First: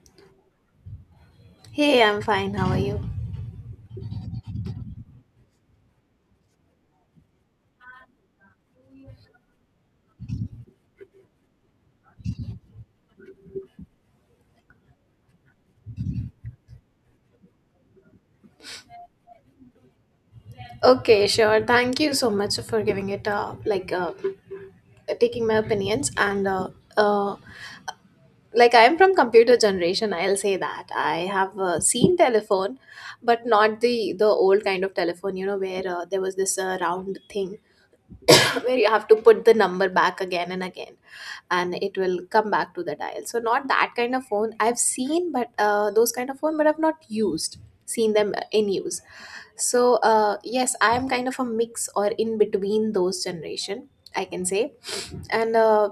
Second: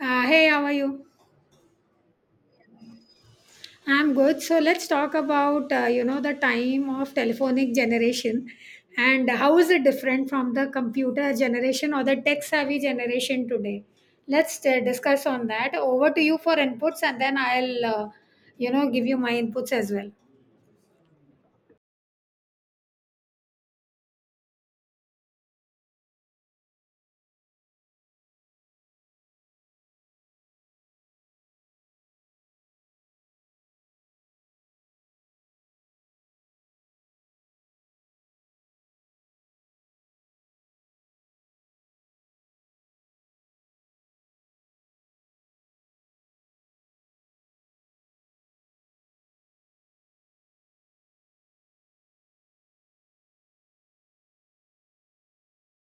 Hey, how are you? Hey, I'm fine. How are you? I'm good. So let's talk about the time of telephonic generation and how is it different from the computer generation or the tech savvy generation today. Let's discuss on that. Over to you for inputs, and then I'll give you my inputs as well. Okay, sure. Thank you so much for giving it like taking my opinions and uh like I am from computer generation, I'll say that. I have seen telephone, but not the old kind of telephone, you know, where there was this round thing where you have to put the number back again and again and it will come back to the dial. So not that kind of phone. I've seen but those kind of phone but I've not used seen them in use. So, yes, I am kind of a mix or in between those generation, I can say. And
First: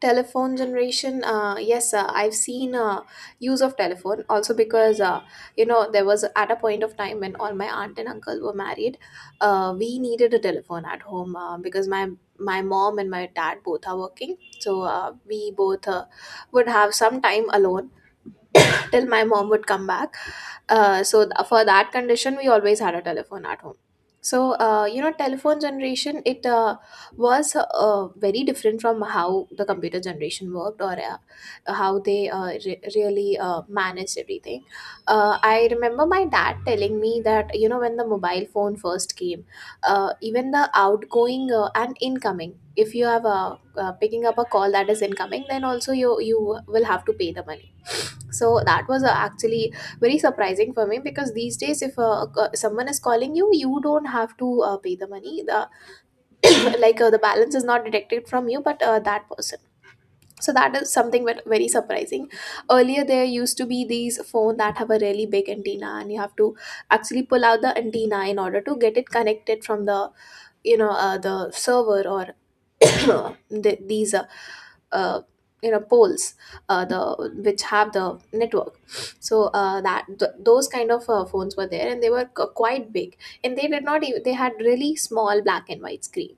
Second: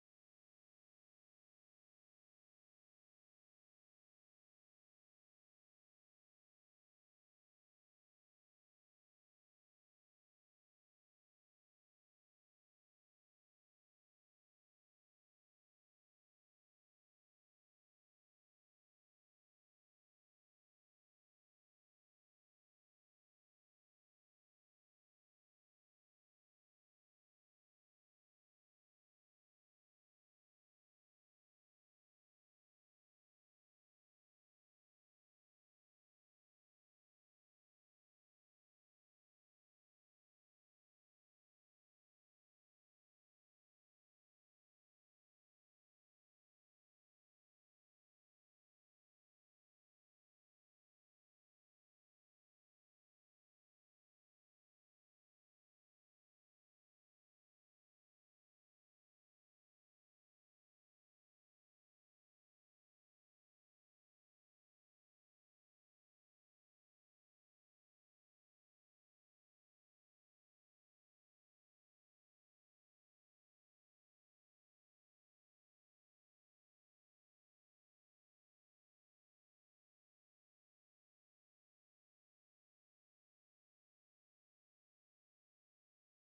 telephone generation, yes, I've seen use of telephone also because you know there was at a point of time when all my aunt and uncle were married, we needed a telephone at home because my mom and my dad both are working, so we both would have some time alone till my mom would come back. So for that condition, we always had a telephone at home. So you know, telephone generation it was very different from how the computer generation worked or how they really managed everything. I remember my dad telling me that you know when the mobile phone first came, even the outgoing and incoming. If you have a picking up a call that is incoming, then also you will have to pay the money, so that was actually very surprising for me, because these days if someone is calling you you don't have to pay the money, the the balance is not detected from you but that person. So that is something very surprising. Earlier there used to be these phone that have a really big antenna and you have to actually pull out the antenna in order to get it connected from the you know the server or these uh, you know poles, the which have the network. So those kind of phones were there, and they were quite big, and they did not even, they had really small black and white screen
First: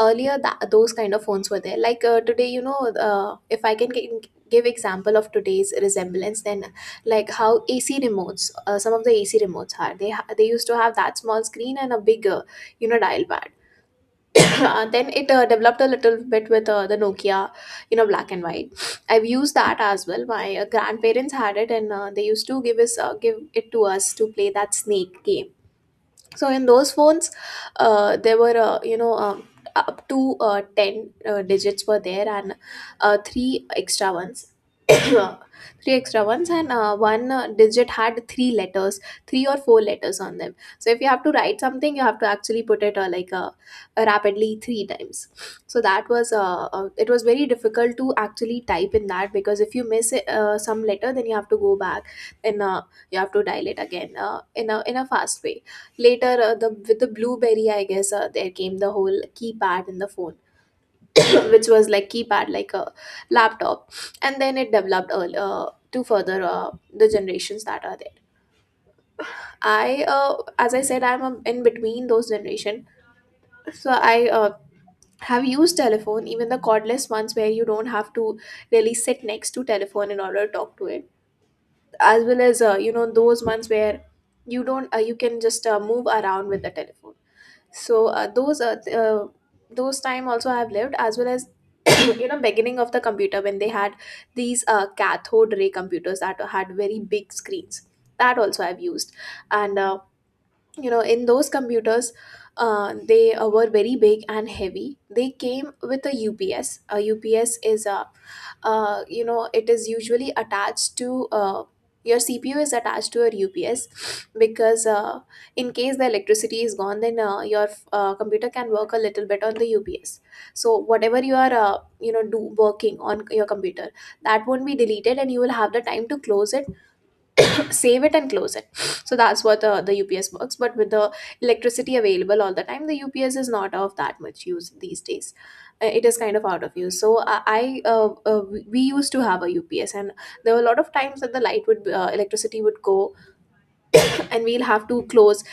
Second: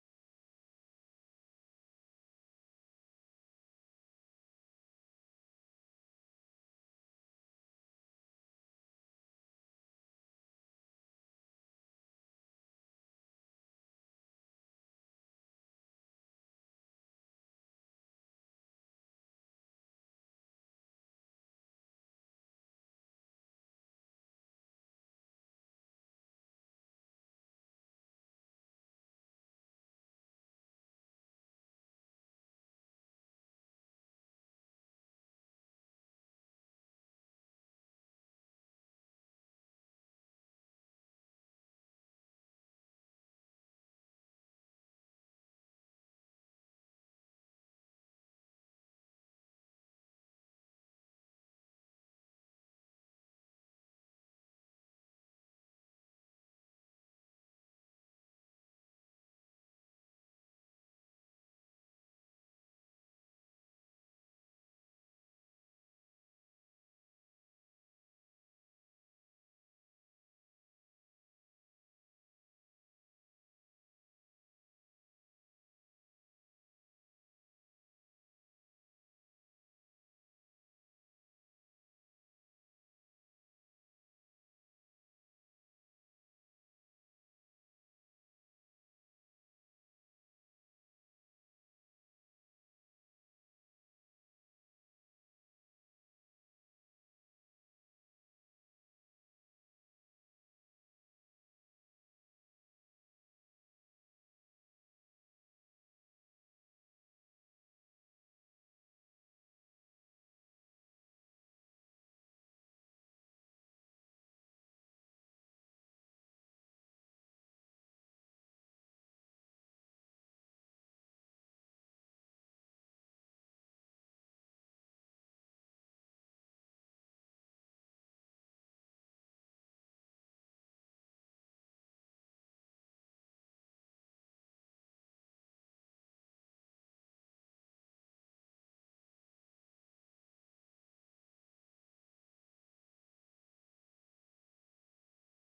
earlier. That, those kind of phones were there. Like today you know, if I can give example of today's resemblance, then like how AC remotes, some of the AC remotes are, they they used to have that small screen and a bigger you know dial pad. Then it developed a little bit with the Nokia, you know, black and white. I've used that as well. My grandparents had it, and they used to give it to us to play that snake game. So in those phones there were you know up to 10 digits were there, and three extra ones. Three extra ones, and one digit had three letters, three or four letters on them. So if you have to write something, you have to actually put it rapidly three times. So that was it was very difficult to actually type in that, because if you miss some letter, then you have to go back and you have to dial it again in a fast way. Later, the with the BlueBerry, I guess there came the whole keypad in the phone, which was like keypad like a laptop, and then it developed to further the generations that are there. As I said, I'm in between those generation, so I have used telephone, even the cordless ones, where you don't have to really sit next to telephone in order to talk to it, as well as you know those ones where you don't you can just move around with the telephone. So those time also I have lived, as well as you know beginning of the computer, when they had these cathode ray computers that had very big screens. That also I've used. And you know in those computers they were very big and heavy. They came with a UPS. A UPS is a you know, it is usually attached to your CPU, is attached to your UPS because in case the electricity is gone, then your computer can work a little bit on the UPS. So whatever you are you know do working on your computer, that won't be deleted, and you will have the time to close it, save it and close it. So that's what the UPS works. But with the electricity available all the time, the UPS is not of that much use these days. It is kind of out of use. So I we used to have a UPS, and there were a lot of times that the light would electricity would go, and we'll have to close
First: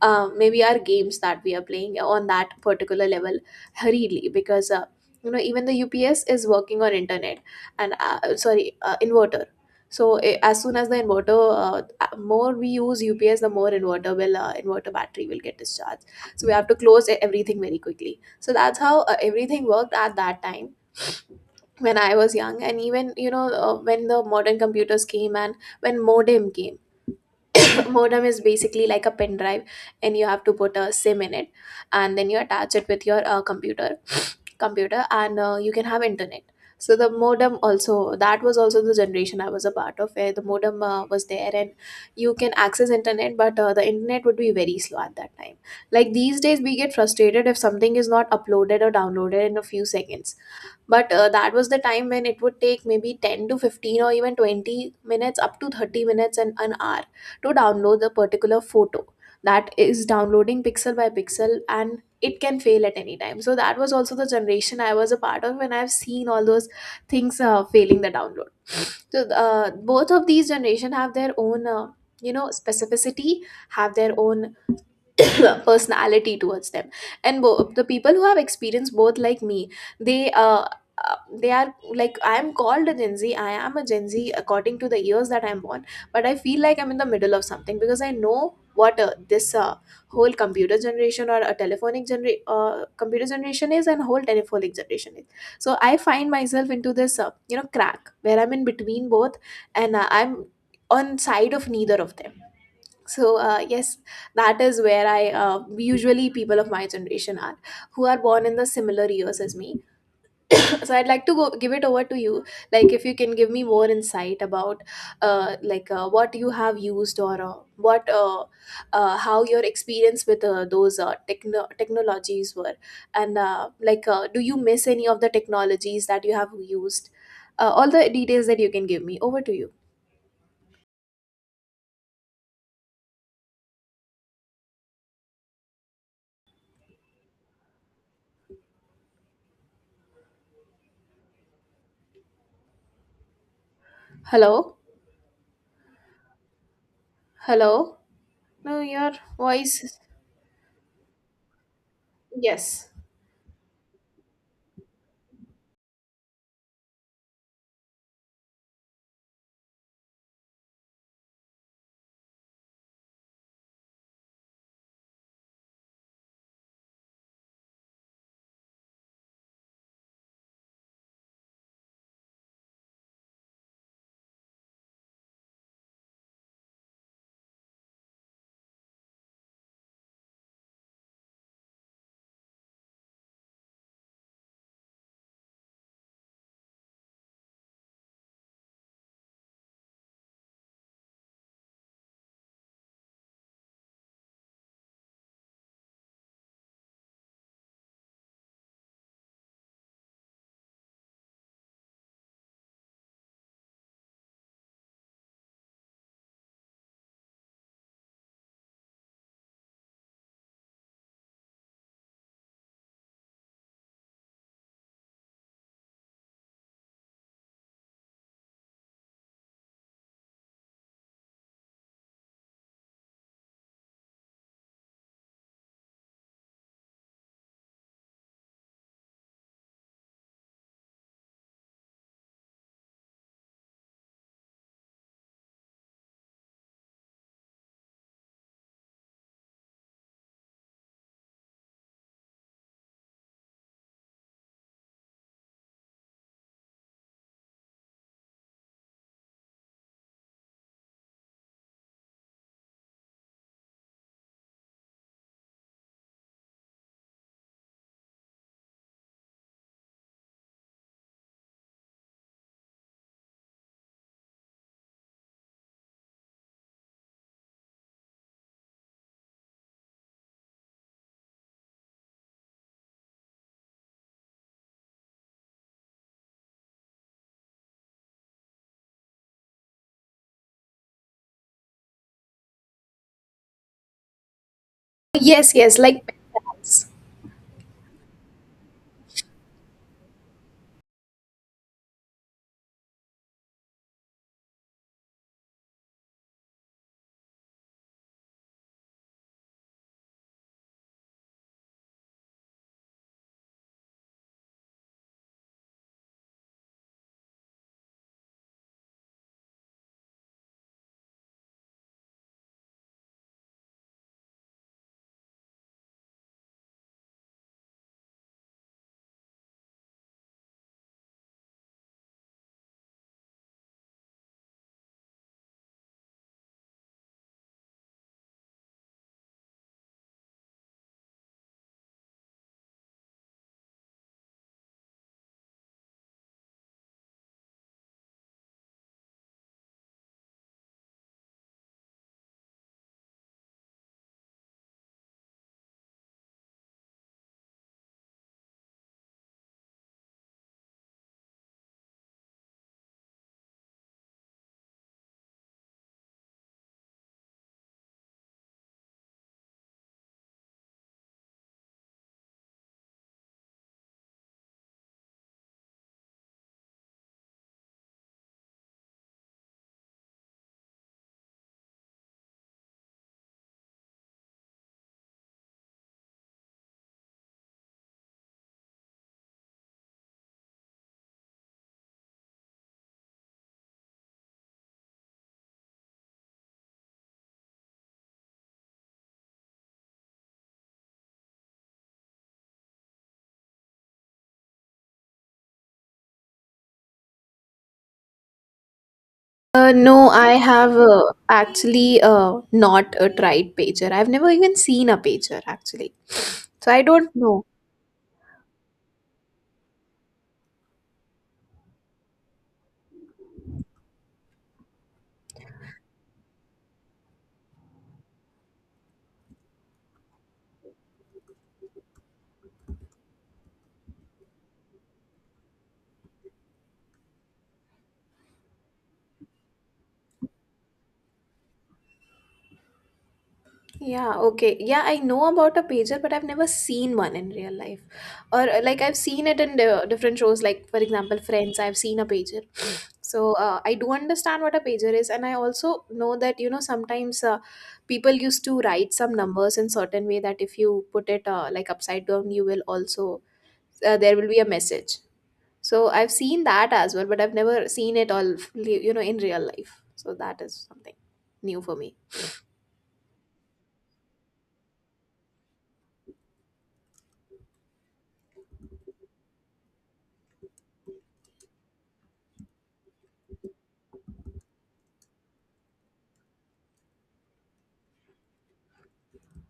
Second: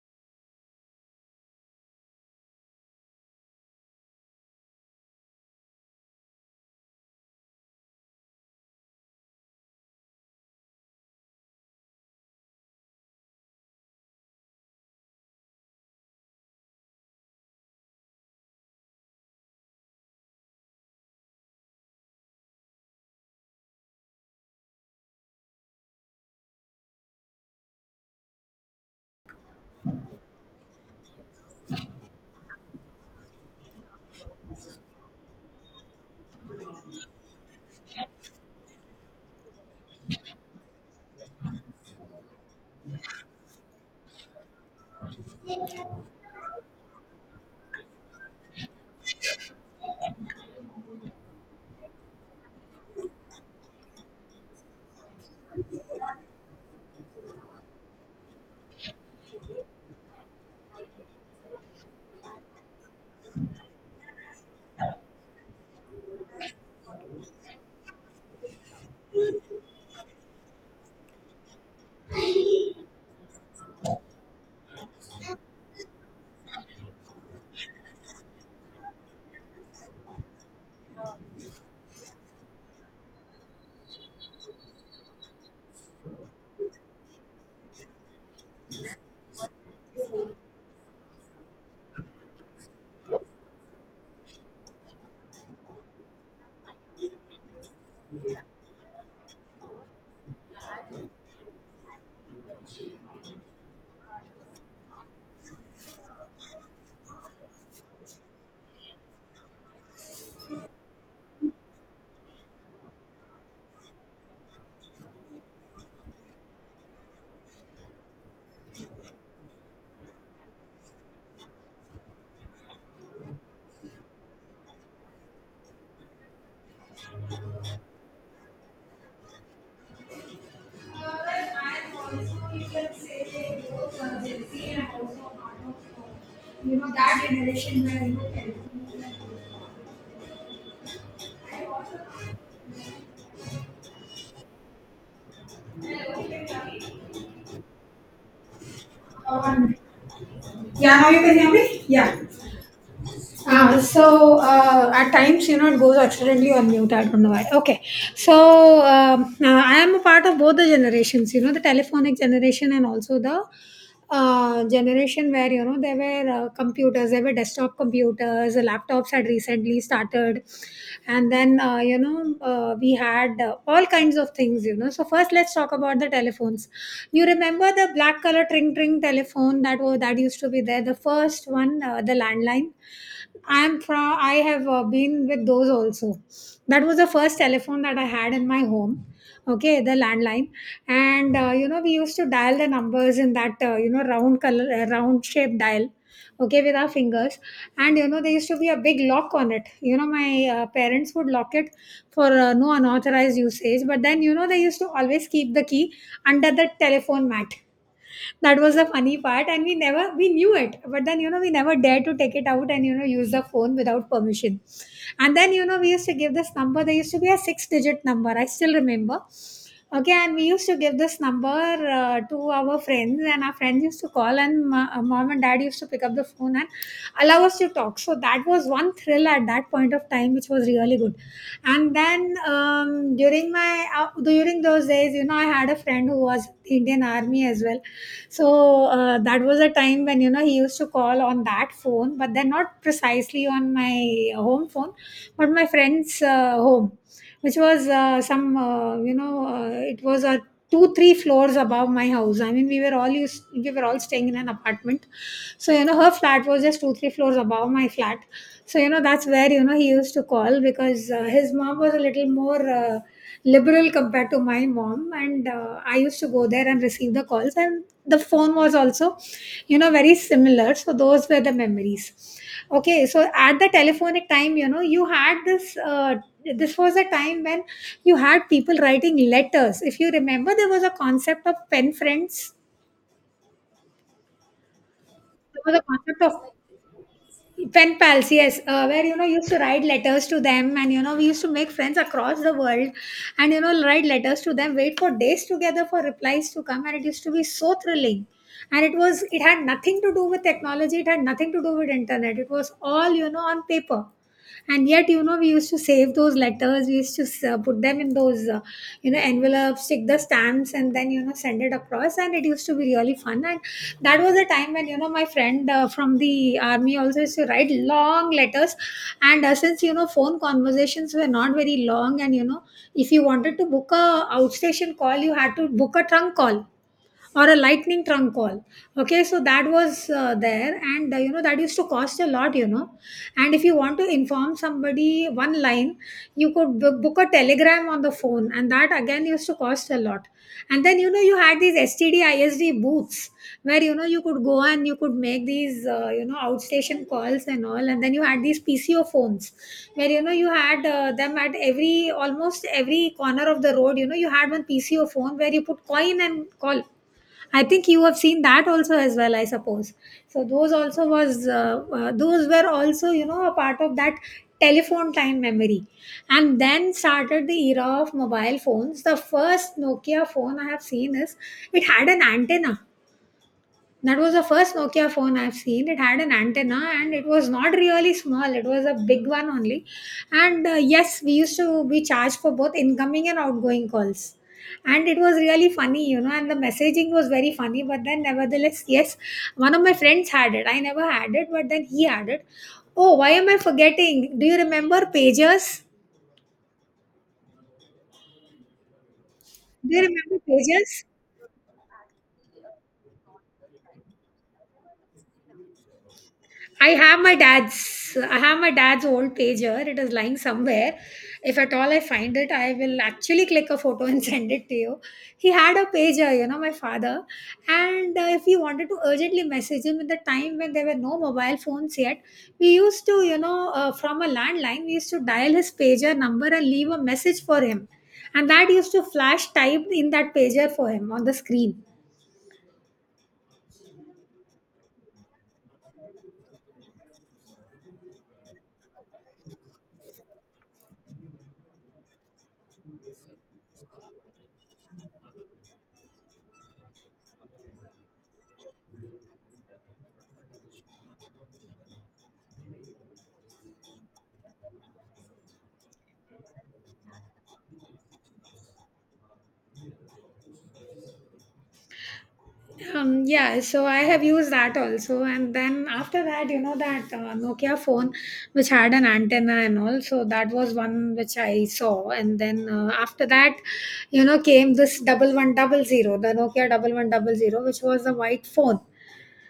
maybe our games that we are playing on that particular level hurriedly, because you know even the UPS is working on internet and sorry inverter. So eh, as soon as the inverter more we use UPS, the more inverter battery will get discharged. So we have to close everything very quickly. So that's how everything worked at that time, when I was young, and even you know when the modern computers came, and when modem came. Modem is basically like a pen drive, and you have to put a SIM in it, and then you attach it with your computer, and you can have internet. So the modem also, that was also the generation I was a part of, where the modem was there, and you can access internet, but the internet would be very slow at that time. Like these days we get frustrated if something is not uploaded or downloaded in a few seconds, but that was the time when it would take maybe 10 to 15 or even 20 minutes, up to 30 minutes and an hour to download the particular photo. That is downloading pixel by pixel, and it can fail at any time. So that was also the generation I was a part of, and I've seen all those things failing the download. So both of these generation have their own, you know, specificity, have their own personality towards them, and the people who have experienced both like me, they uh, uh, they are, like I am called a Gen Z. I am a Gen Z according to the years that I'm born, but I feel like I'm in the middle of something, because I know what this whole computer generation or a computer generation is, and whole telephonic generation is. So I find myself into this you know crack where I'm in between both, and I'm on side of neither of them. So yes, that is where I usually, people of my generation are, who are born in the similar years as me. So I'd like to go give it over to you, like if you can give me more insight about what you have used, or what how your experience with those technologies were, and do you miss any of the technologies that you have used. All the details that you can give me. Over to you. Hello? Hello? No, your Um, voice. yeah, now you can hear me? Yeah. Yes. So at times, it goes accidentally on mute. I don't know why. Okay. So I am a part of both the generations, the telephonic generation and also the generation where, there were computers, there were desktop computers, laptops had recently we started. And then we had all kinds of things. You know so first let's talk about the telephones. You remember the black color tring tring telephone that was that used to be there, the first one, the landline. I am from I have been with those also. That was the first telephone that I had in my home. Okay, the landline. And we used to dial the numbers in that round shape dial, okay, with our fingers. And there used to be a big lock on it. My parents would lock it for no unauthorized usage, but then they used to always keep the key under the telephone mat. That was the funny part, and we never we knew it, but then we never dared to take it out and use the phone without permission. And then we used to give this number. There used to be a six digit number, I still remember. Okay, and we used to give this number to our friends, and our friends used to call, and mom and dad used to pick up the phone and allow us to talk. So that was one thrill at that point of time, which was really good. And then during those days, I had a friend who was in the Indian Army as well. So that was a time when he used to call on that phone, but then not precisely on my home phone, but my friend's home, which was some you know it was a 2-3 floors above my house. I mean, we were all staying in an apartment, so her flat was just 2-3 floors above my flat. So that's where he used to call because his mom was a little more liberal compared to my mom, and I used to go there and receive the calls, and the phone was also very similar. So those were the memories. Okay, so at the telephonic time, you had this this was a time when you had people writing letters. If you remember, there was a concept of pen friends, Yes, there was yes, a like concept of pets. pen pals. Yes, where used to write letters to them, and we used to make friends across the world. And write letters to them, wait for days together for replies to come. And it used to be so thrilling. And it had nothing to do with technology, it had nothing to do with internet. It was all on paper. And yet we used to save those letters. We used to put them in those envelopes, stick the stamps, and then send it across. And it used to be really fun. And that was a time when my friend from the army also used to write long letters. And since phone conversations were not very long, and if you wanted to book a outstation call, you had to book a trunk call or a lightning trunk call. Okay, so that was there, and that used to cost a lot, and if you want to inform somebody one line, you could book a telegram on the phone, and that again used to cost a lot. And then you had these STD ISD booths where you could go and you could make these outstation calls and all. And then you had these PCO phones where you had them at every, almost every corner of the road. You had one PCO phone where you put coin and call. I think you have seen that also as well, I suppose. So those also was those were also a part of that telephone time memory. And then started the era of mobile phones. The first Nokia phone I have seen is, it had an antenna. That was the first Nokia phone I've seen. It had an antenna, and it was not really small. It was a big one only. And yes, we used to be charged for both incoming and outgoing calls. And it was really funny, and the messaging was very funny. But then, nevertheless, yes, one of my friends had it. I never had it, but then he had it. Oh, why am I forgetting? Do you No, I remember have Pages? actually not tried pager. I've never even seen a pager actually. So I don't know. I have my dad's old pager. It is lying somewhere. If at all I find it, I will actually click a photo and send it to you. He had a pager, my father. And if we wanted to urgently message him in the time when there were no mobile phones yet, we used to, you know, from a landline, we used to dial his pager number and leave a message for him. And that used to flash typed in that pager for him on the screen. Yeah, okay. Yeah, I know about a pager, but I've never seen one in real life. Or like I've seen it in the different shows, like for example, Friends, I've seen a pager. So I do understand what a pager is, and I also know that you know sometimes people used to write some numbers in certain way that if you put it upside down, you will also there will be a message. So I've seen that as well, but I've never seen it all, you know, in real life. So that is something new for me. Yeah, so I have used that also. And then after that, that Nokia phone which had an antenna and all, so that was one which I saw. And then after that, came this 1100, the Nokia 1100, which was a white phone,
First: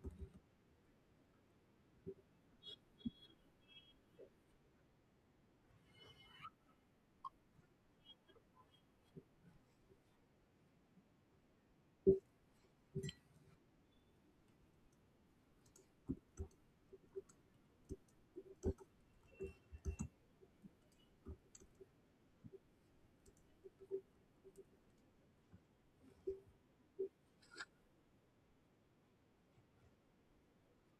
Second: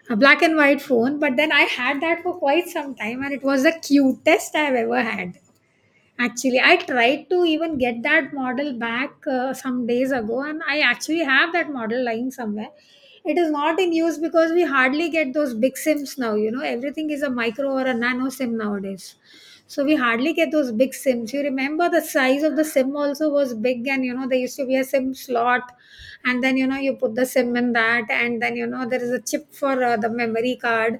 a black and white phone. But then I had that for quite some time, and it was the cutest I've ever had. Actually, I tried to even get that model back some days ago, and I actually have that model lying somewhere. It is not in use because we hardly get those big sims now. Everything is a micro or a nano sim nowadays. So we hardly get those big sims. You remember the size of the sim also was big, and there used to be a sim slot, and then you put the sim in that, and then there is a chip for the memory card.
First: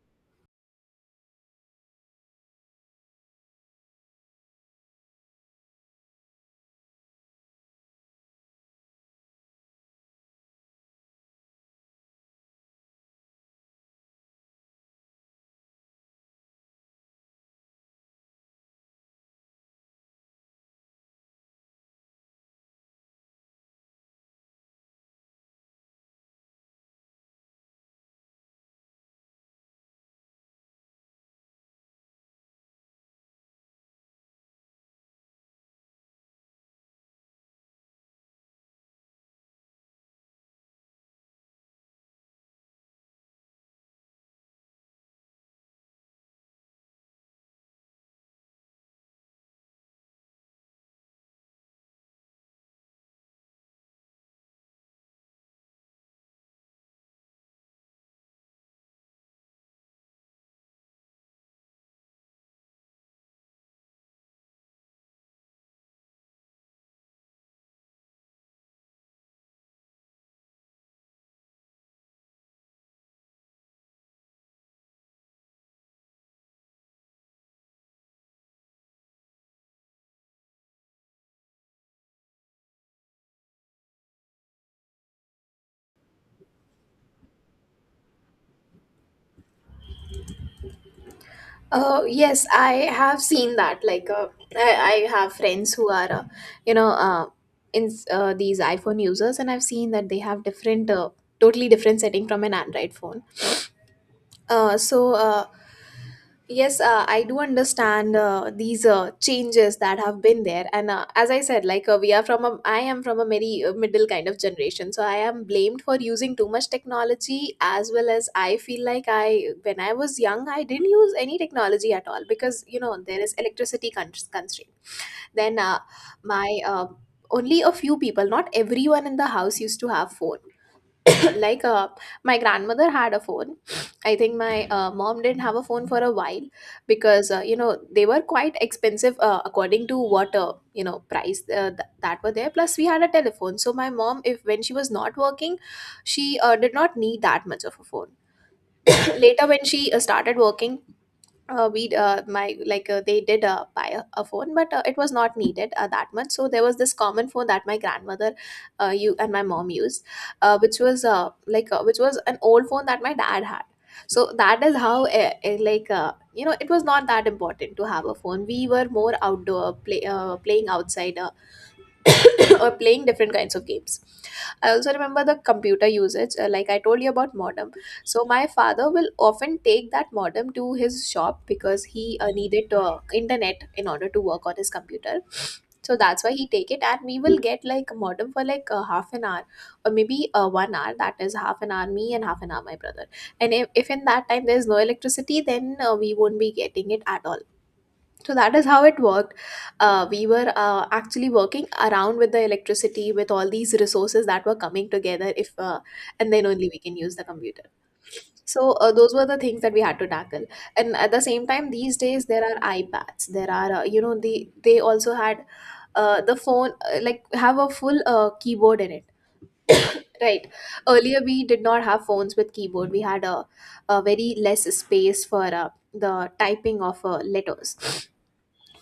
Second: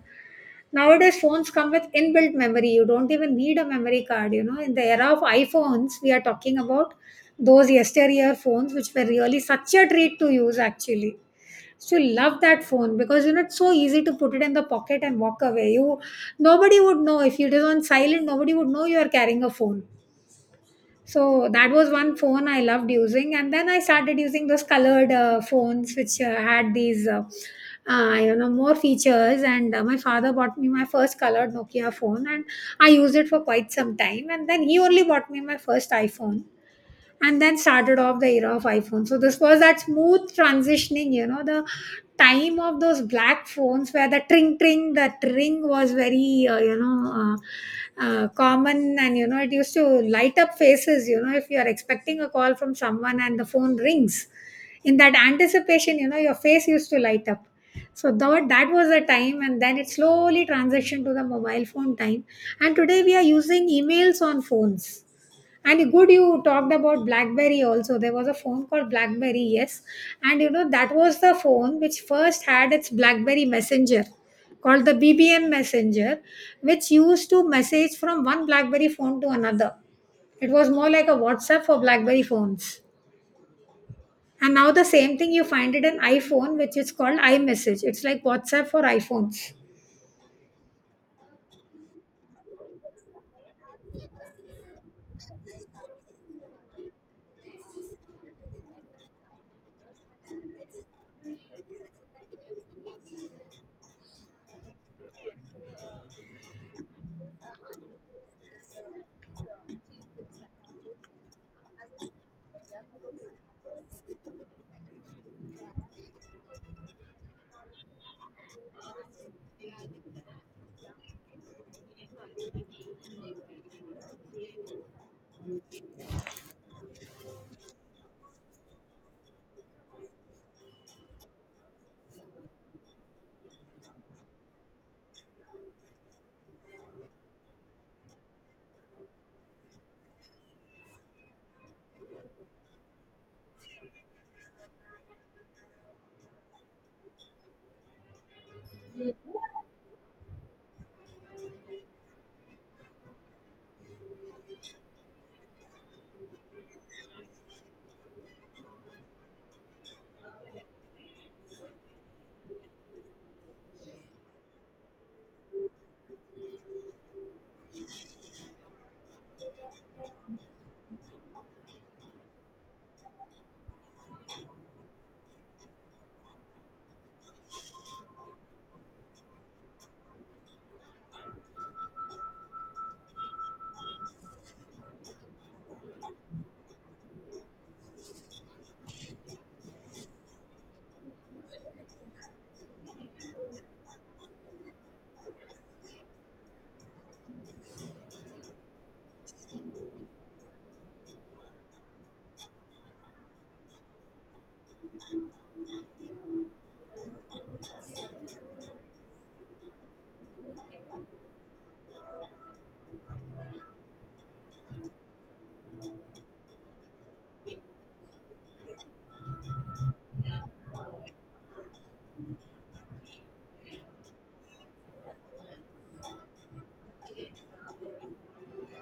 Nowadays, phones come with inbuilt memory. You don't even need a memory card. In the era of iPhones, we are talking about those yesteryear phones, which were really such a treat to use actually. So love that phone because it's so easy to put it in the pocket and walk away. You Nobody would know if it is on silent, nobody would know you are carrying a phone. So that was one phone I loved using. And then I started using those colored phones, which had these, more features. And my father bought me my first colored Nokia phone, and I used it for quite some time. And then he only bought me my first iPhone. And then started off the era of iPhone. So this was that smooth transitioning, the time of those black phones where the tring tring, that ring was very uh, common. And it used to light up faces, if you are expecting a call from someone and the phone rings, in that anticipation, your face used to light up. So that was the time. And then it slowly transitioned to the mobile phone time. And today we are using emails on phones. And good, you talked about BlackBerry also. There was a phone called BlackBerry, yes. And that was the phone which first had its BlackBerry Messenger called the BBM Messenger, which used to message from one BlackBerry phone to another. It was more like a WhatsApp for BlackBerry phones. And now the same thing you find it in iPhone, which is called iMessage. It's like WhatsApp for iPhones. Oh yes, I have seen that. Like, I have friends who are, you know, uh, in these iPhone users, and I've seen that they have different, totally different setting from an Android phone. Uh, so uh, Yes, I do understand these changes that have been there, and as I said, like we are from I am from a very middle kind of generation, so I am blamed for using too much technology, as well as I feel like when I was young, I didn't use any technology at all because you know there is electricity constraint. Then my only a few people, not everyone in the house used to have phone, like my grandmother had a phone. I think my mom didn't have a phone for a while because they were quite expensive, according to what, price that were there, plus we had a telephone. So my mom, if when she was not working, she did not need that much of a phone. Later when she started working, we my like they did buy a phone, but it was not needed that much. So there was this common phone that my grandmother you and my mom used, which was an old phone that my dad had. So that is how, it was not that important to have a phone. We were more playing outside, or playing different kinds of games. I also remember the computer usage, like I told you about modem. So my father will often take that modem to his shop because he needed internet in order to work on his computer. So that's why he take it, and we will get like a modem for like half an hour or maybe one hour. That is half an hour me and half an hour my brother. And if in that time there is no electricity, then we won't be getting it at all, so that is how it worked. We were actually working around with the electricity with all these resources that were coming together, if and then only we can use the computer. So those were the things that we had to tackle. And at the same time, these days there are iPads, there are, they also had, the phone, have a full keyboard in it, right? Earlier we did not have phones with keyboard. We had a very less space for the typing of letters.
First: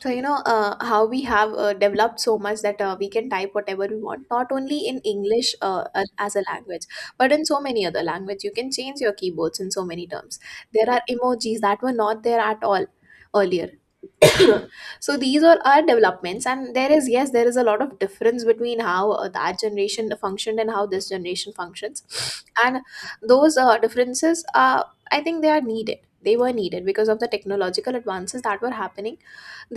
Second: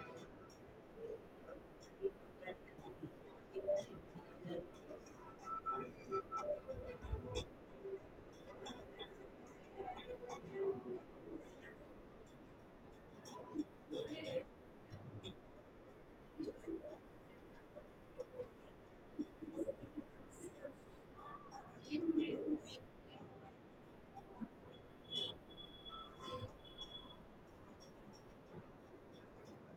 So you know how we have developed so much that we can type whatever we want, not only in English as a language, but in so many other language. You can change your keyboards in so many terms. There are emojis that were not there at all earlier. So these are our developments, and there is, yes, there is a lot of difference between how that generation functioned and how this generation functions. And those differences, I think they are needed. They were needed because of the technological advances that were happening.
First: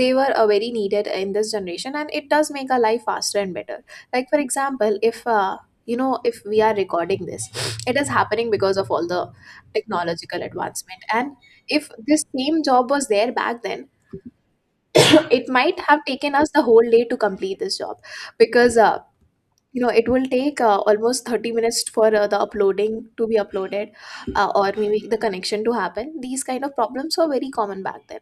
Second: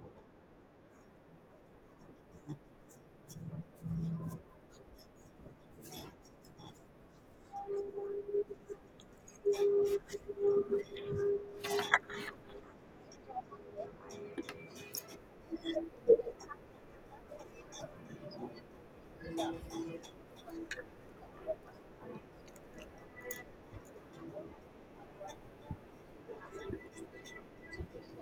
They were very needed in this generation, and it does make our life faster and better. Like, for example, if you know if we are recording this, it is happening because of all the technological advancement. And if this same job was there back then, it might have taken us the whole day to complete this job, because it will take almost 30 minutes for the uploading to be uploaded, or maybe the connection to happen. These kind of problems were very common back then,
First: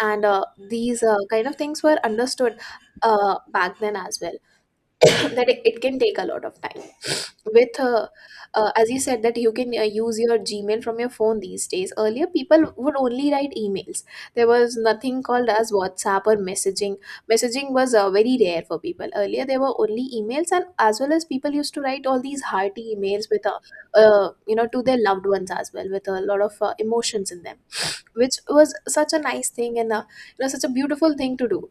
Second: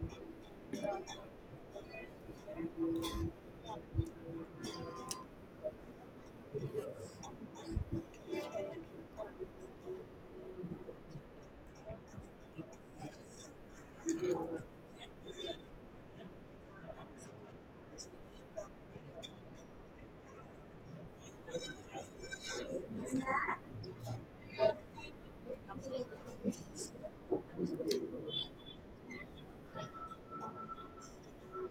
and these kind of things were understood back then as well, that it can take a lot of time, with as you said that you can use your Gmail from your phone these days. Earlier, people would only write emails. There was nothing called as WhatsApp or messaging. Messaging was very rare for people. Earlier, there were only emails, and as well as people used to write all these hearty emails with, to their loved ones as well, with a lot of emotions in them, which was such a nice thing, and such a beautiful thing to do,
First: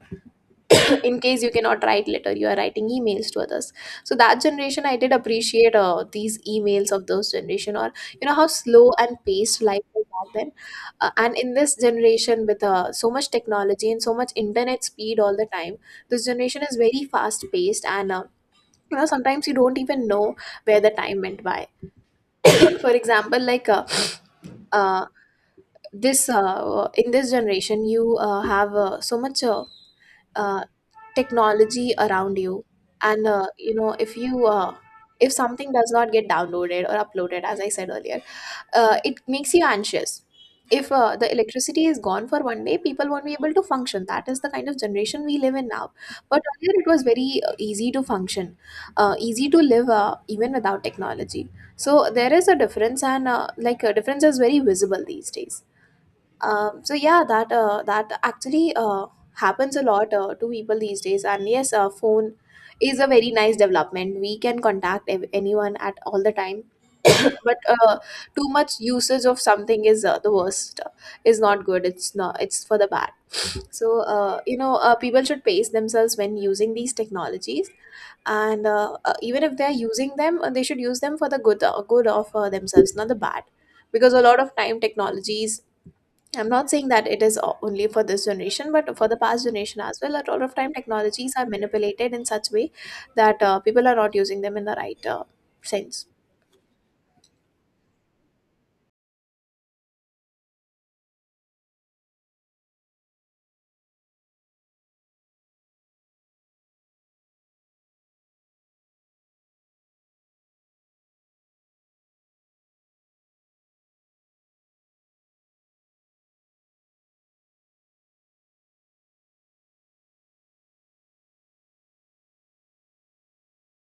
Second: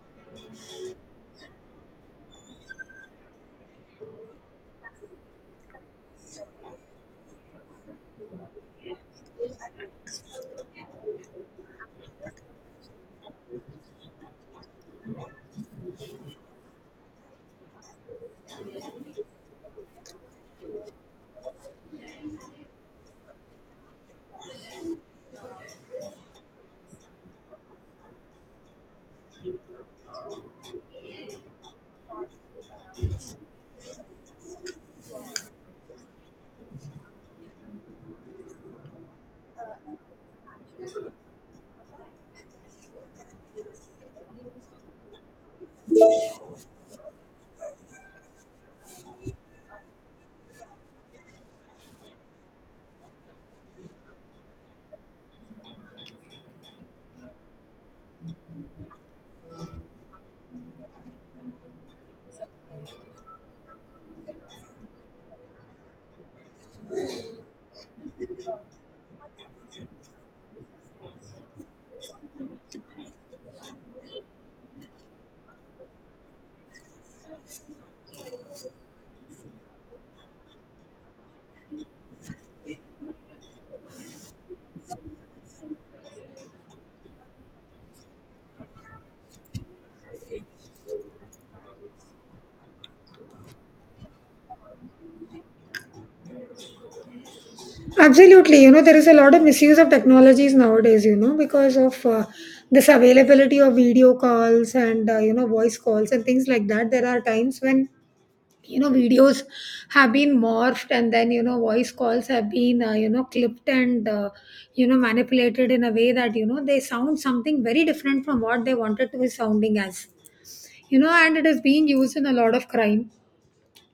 in case you cannot write letter, you are writing emails to others. So that generation, I did appreciate these emails of those generation, or you know how slow and paced life was back then. And in this generation with so much technology and so much internet speed all the time, this generation is very fast paced, and you know sometimes you don't even know where the time went by. For example, like uh, this in this generation you have so much uh, technology around you. And if something does not get downloaded or uploaded, as I said earlier, it makes you anxious. If the electricity is gone for one day, people won't be able to function. That is the kind of generation we live in now. But earlier it was very easy to function, easy to live, even without technology. So there is a difference, and like, a difference is very visible these days. So yeah, that actually happens a lot to people these days. And yes, phone is a very nice development. We can contact anyone at all the time. But too much usage of something is the worst. Is not good. It's not. It's for the bad. So, people should pace themselves when using these technologies, and even if they're using them, they should use them for the good, good of themselves, not the bad. Because a lot of time technologies, I'm not saying that it is only for this generation, but for the past generation as well. A lot of time, technologies are manipulated in such way that people are not using them in the right sense. Absolutely. You know, there is a lot of misuse of technologies nowadays, you know, because of this availability of video calls and, you know, voice calls and things like that. There are times when, you know, videos have been morphed and then, you know, voice calls have been, you know, clipped and, you know, manipulated in a way that, you know, they sound something very different from what they wanted to be sounding as. You know, and it is being used in a lot of crime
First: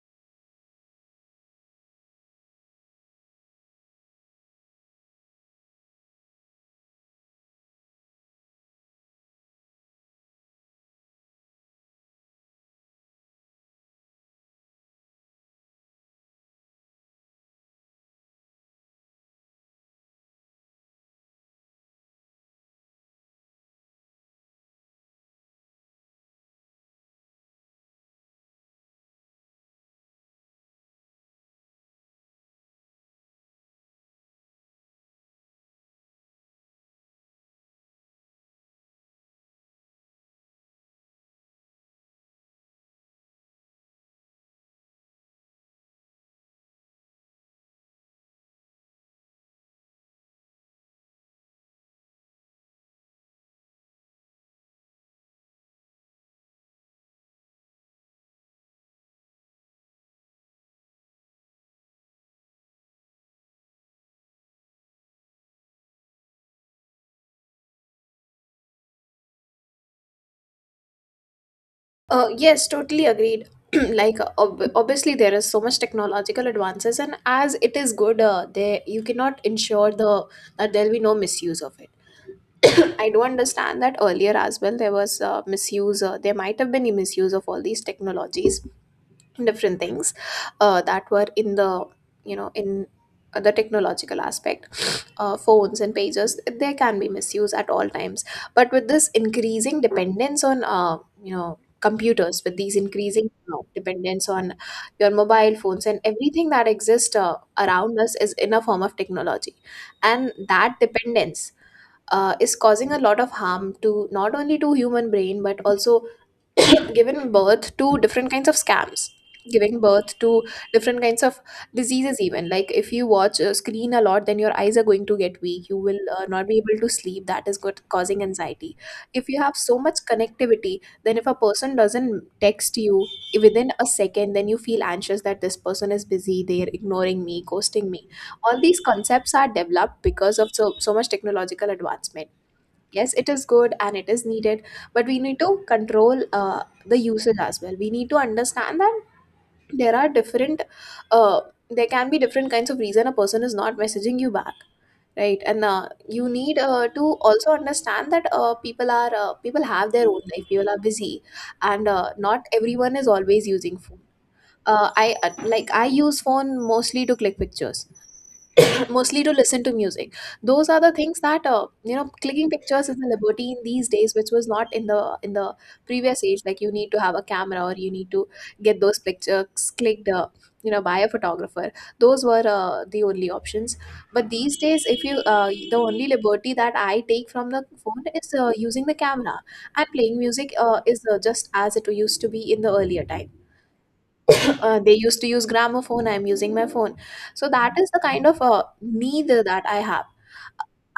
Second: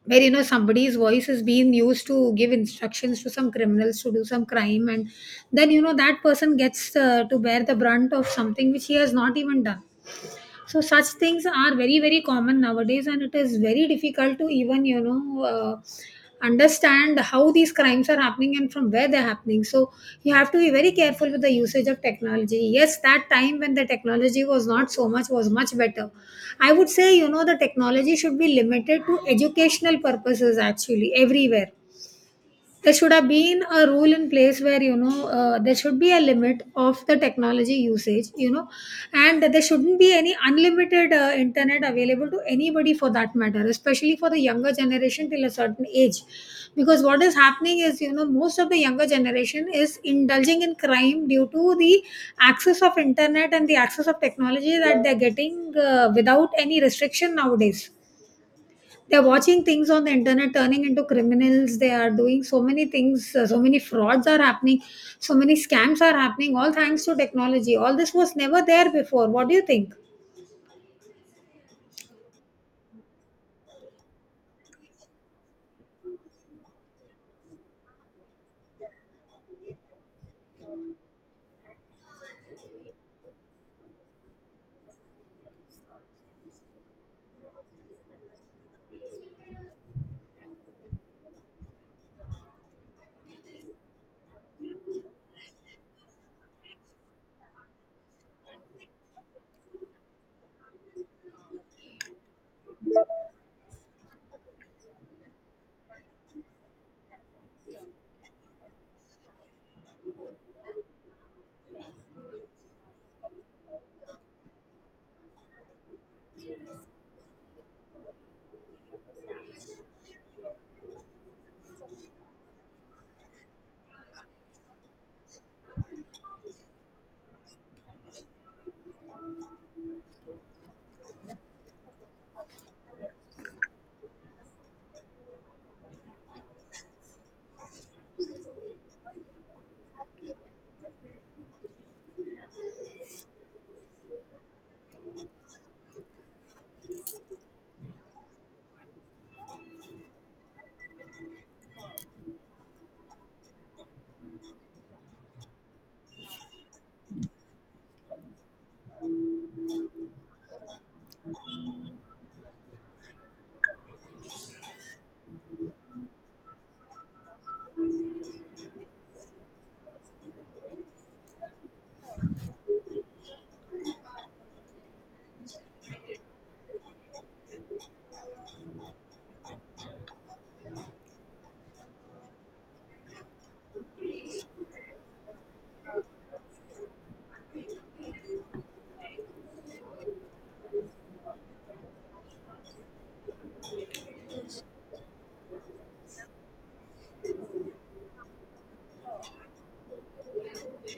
where you know somebody's voice is being used to give instructions to some criminals to do some crime, and then you know that person gets to bear the brunt of something which he has not even done. So such things are very, very common nowadays, and it is very difficult to even, you know, understand how these crimes are happening and from where they're happening. So you have to be very careful with the usage of technology. Yes, that time when the technology was not so much was much better. I would say, you know, the technology should be limited to educational purposes. Actually, everywhere there should have been a rule in place where, you know, there should be a limit of the technology usage, you know, and there shouldn't be any unlimited internet available to anybody for that matter, especially for the younger generation till a certain age, because what is happening is, you know, most of the younger generation is indulging in crime due to the access of internet and the access of technology that they're getting without any restriction nowadays. They're watching things on the internet, turning into criminals. They are doing so many things. So many frauds are happening. So many scams are happening. All thanks to technology. All this was never there before. What do you think? Yes, totally agreed. Like, obviously, there is so much technological advances, and as it is good, there you cannot ensure the that there will be no misuse of it. I do understand that earlier as well. There was misuse. There might have been misuse of all these technologies, different things, that were in the technological aspect. Phones and pages, they can be misused at all times, but with this increasing dependence on, you know, computers, with these increasing dependence on your mobile phones, and everything that exists around us is in a form of technology, and that dependence, is causing a lot of harm, to not only to human brain, but also given birth to different kinds of scams, giving birth to different kinds of diseases even. Like, if you watch a screen a lot, then your eyes are going to get weak, you will not be able to sleep, that is good causing anxiety. If you have so much connectivity, then if a person doesn't text you within a second, then you feel anxious, that this person is busy, they're ignoring me, ghosting me. All these concepts are developed because of so, so much technological advancement. Yes, it is good and it is needed, but we need to control the usage as well. We need to understand that there are different, uh, there can be different kinds of reason a person is not messaging you back, right? And you need to also understand that people have their own life, people are busy, and not everyone is always using phone. I use phone mostly to click pictures, mostly to listen to music. Those are the things that, clicking pictures is a liberty in these days, which was not in the previous age. Like, you need to have a camera, or you need to get those pictures clicked, by a photographer. Those were the only options. But these days, if you the only liberty that I take from the phone is using the camera, and playing music is just as it used to be in the earlier time. They used to use gramophone, I'm using my phone. So that is the kind of need that I have.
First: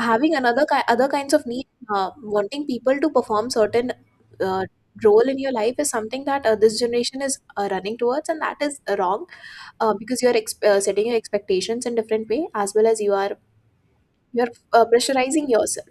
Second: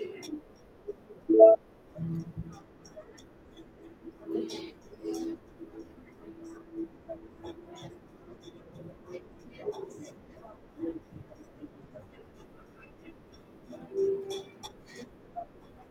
Having other kinds of need, uh, wanting people to perform certain uh, Role in your life is something that this generation is running towards, and that is wrong. Because you're setting your expectations in different way, as well as you're pressurizing yourself.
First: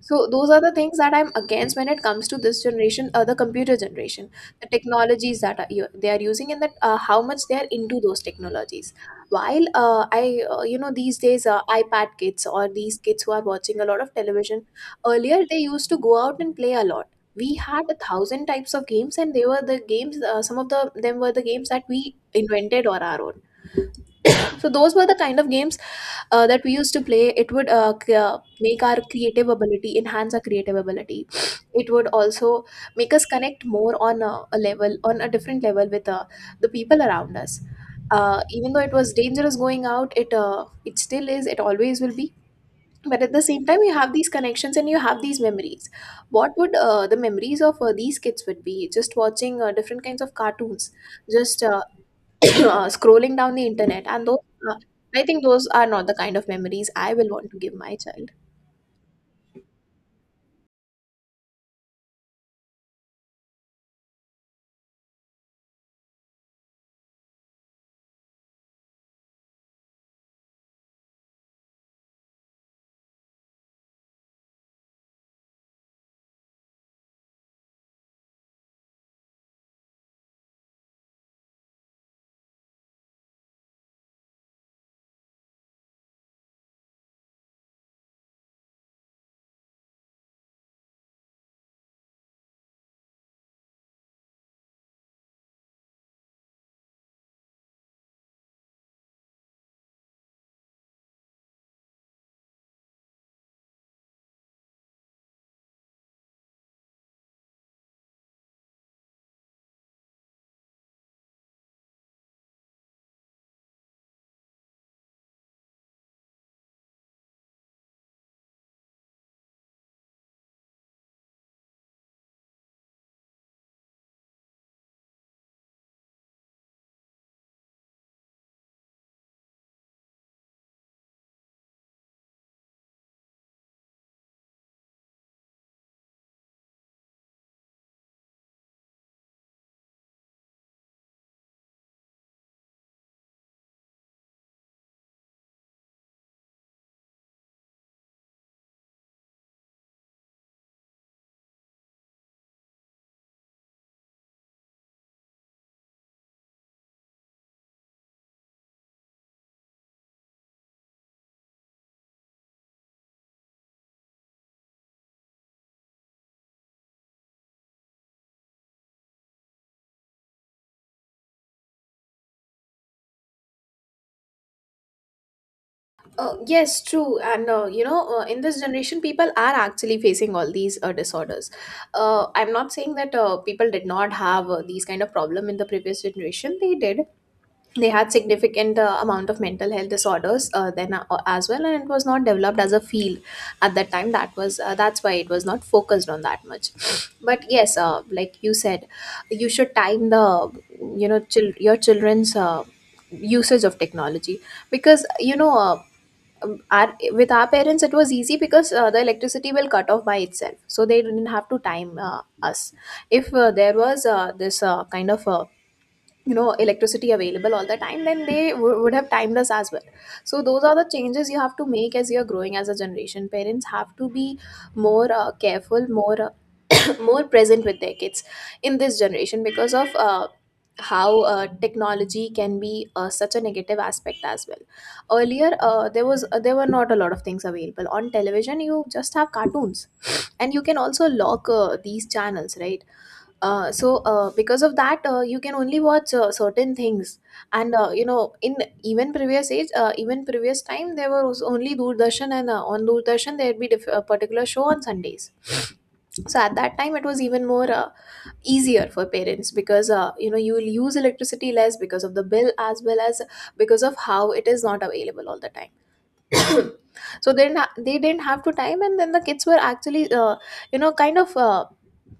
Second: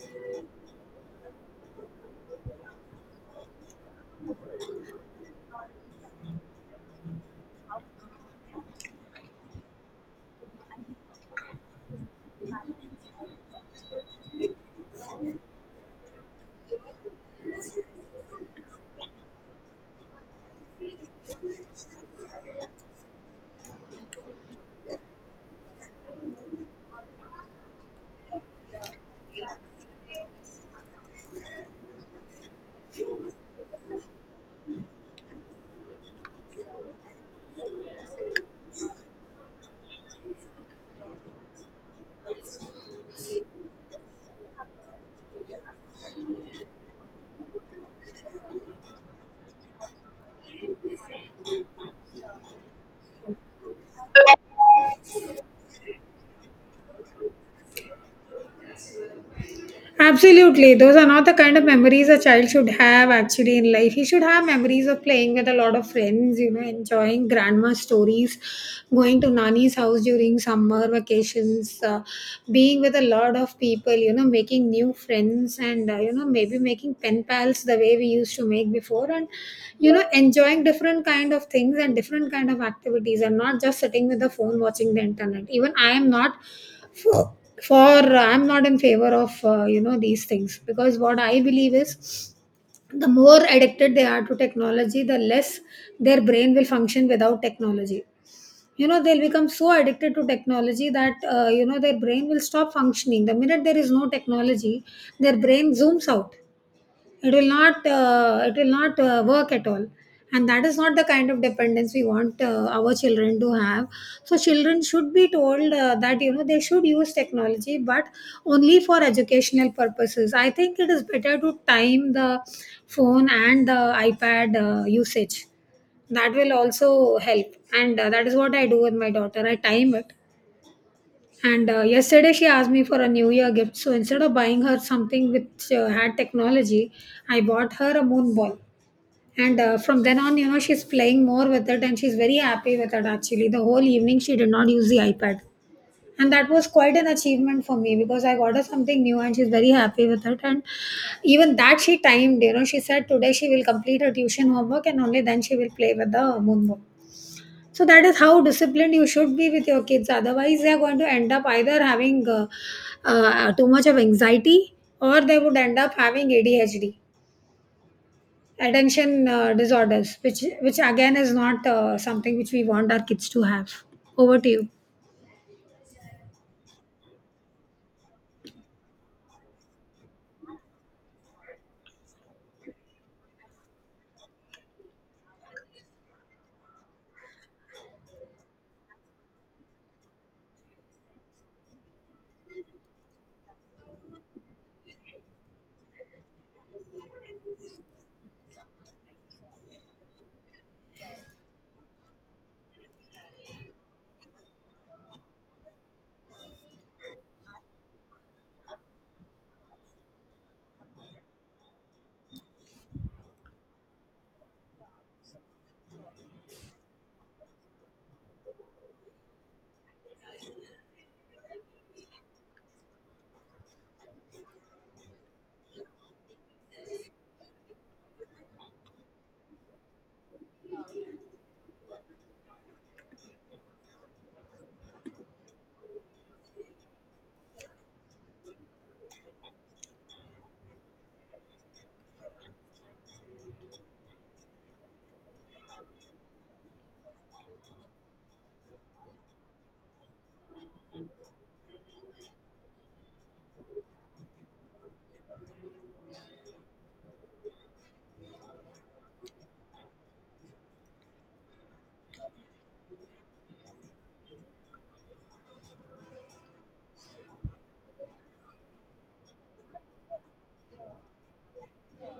So those are the things that I'm against when it comes to this generation, the computer generation, the technologies that are, they are using, and that how much they are into those technologies. While I, these days iPad kids, or these kids who are watching a lot of television, earlier they used to go out and play a lot. We had a thousand types of games, and they were the games. Some of the them were the games that we invented or our own. So those were the kind of games that we used to play. It would make our creative ability, enhance our creative ability. It would also make us connect more on a level, on a different level with the people around us. Even though it was dangerous going out, it still is. It always will be. But at the same time, you have these connections and you have these memories. What would the memories of these kids would be? Just watching different kinds of cartoons, just scrolling down the internet and those uh, I think those are not the kind of memories I will want to give my child. Absolutely. Those are not the kind of memories a child should have actually in life. He should have memories of playing with a lot of friends, you know, enjoying grandma's stories, going to Nani's house during summer vacations, being with a lot of people, you know, making new friends and, you know, maybe making pen pals the way we used to make before and, you know, enjoying different kind of things and different kind of activities, and not just sitting with the phone watching the internet. Even I am not for for I'm not in favor of you know, these things, because what I believe is the more addicted they are to technology, the less their brain will function without technology. You know, they'll become so addicted to technology that, you know, their brain will stop functioning the minute there is no technology. Their brain zooms out. It will not, uh, it will not work at all. And that is not the kind of dependence we want our children to have. So children should be told that, you know, they should use technology but only for educational purposes. I think it is better to time the phone and the iPad usage. That will also help. And that is what I do with my daughter. I time it. And yesterday she asked me for a New Year gift. So instead of buying her something which had technology, I bought her a moon ball. And from then on, you know, she's playing more with it and she's very happy with it actually. The whole evening she did not use the iPad. And that was quite an achievement for me because I got her something new and she's very happy with it. And even that she timed, you know, she said today she will complete her tuition homework and only then she will play with the moon ball. So that is how disciplined you should be with your kids. Otherwise, they are going to end up either having too much of anxiety, or they would end up having ADHD, attention disorders, which again is not something which we want our kids to have. Over to you. Yes, true. And in this generation, people are actually facing all these disorders. I'm not saying that people did not have these kind of problem in the previous generation. They did. They had significant amount of mental health disorders then as well, and it was not developed as a field at that time. That was that's why it was not focused on that much. But yes, like you said, you should time the you know chil- your children's usage of technology because you know. Our, with our parents it was easy, because the electricity will cut off by itself, so they didn't have to time us. If there was this kind of electricity available all the time, then they would have timed us as well. So those are the changes you have to make. As you're growing as a generation, parents have to be more careful, more more present with their kids in this generation, because of how technology can be such a negative aspect as well. Earlier there were not a lot of things available on television. You just have cartoons, and you can also lock these channels, right? So because of that you can only watch certain things. And in even previous age, even previous time, there was only Doordarshan, and on Doordarshan there would be a particular show on Sundays. So at that time it was even more easier for parents, because you will use electricity less because of the bill, as well as because of how it is not available all the time. So then they didn't have to time, and then the kids were actually you know kind of uh,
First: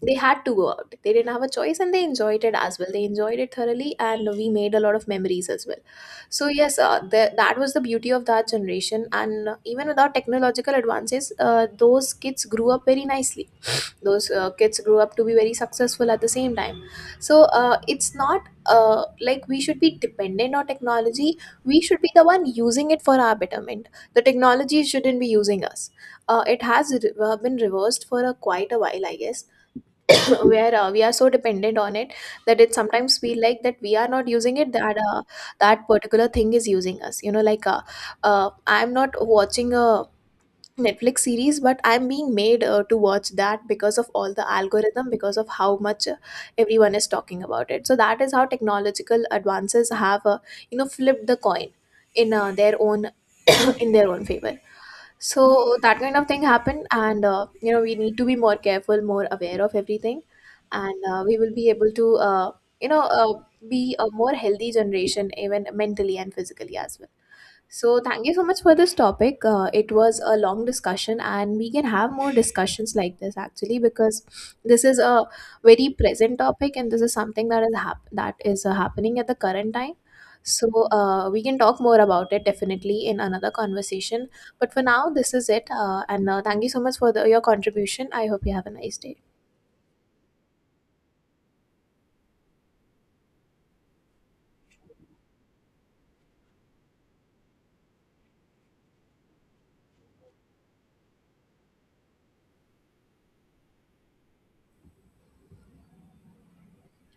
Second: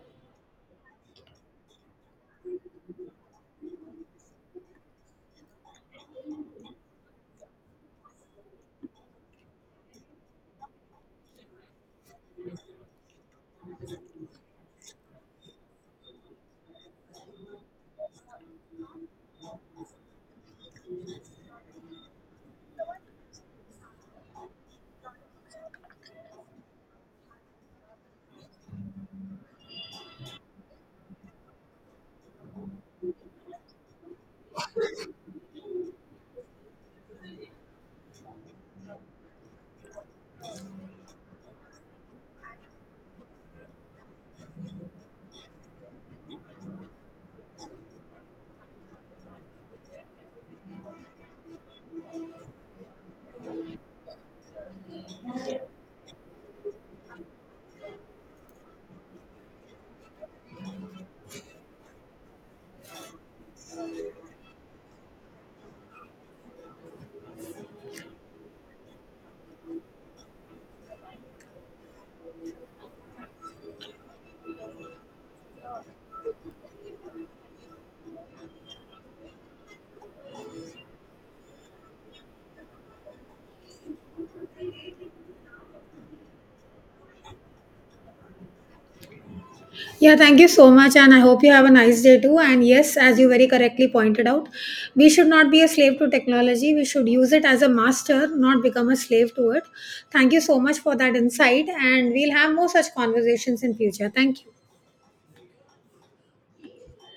they had to go out, they didn't have a choice, and they enjoyed it as well. They enjoyed it thoroughly, and we made a lot of memories as well. So yes, that was the beauty of that generation. And even without technological advances, those kids grew up very nicely. Those kids grow up to be very successful at the same time. So it's not like we should be dependent on technology. We should be the one using it for our betterment. The technology shouldn't be using us. It has been reversed for a quite a while, I guess, where we are so dependent on it that it sometimes feel like that we are not using it, that that particular thing is using us. You know like uh, uh, I'm not watching a Netflix series, but I'm being made to watch that because of all the algorithm, because of how much everyone is talking about it. So that is how technological advances have, flipped the coin in their own in their own favor. So that kind of thing happened, and we need to be more careful, more aware of everything, and we will be able to, you know, uh, be a more healthy generation, even mentally and physically as well. So, thank you so much for this topic. It was a long discussion, and we can have more discussions like this actually, because this is a very present topic, and this is something that that is happening at the current time. So, we can talk more about it definitely in another conversation. But for now, this is it. And thank you so much for your contribution. I hope you have a nice day. Yeah, thank you so much, and I hope you have a nice day too. And yes, as you very correctly pointed out, we should not be a slave to technology. We should use it as a master, not become a slave to it. Thank you so much for that insight, and we'll have more such conversations in future. Thank you.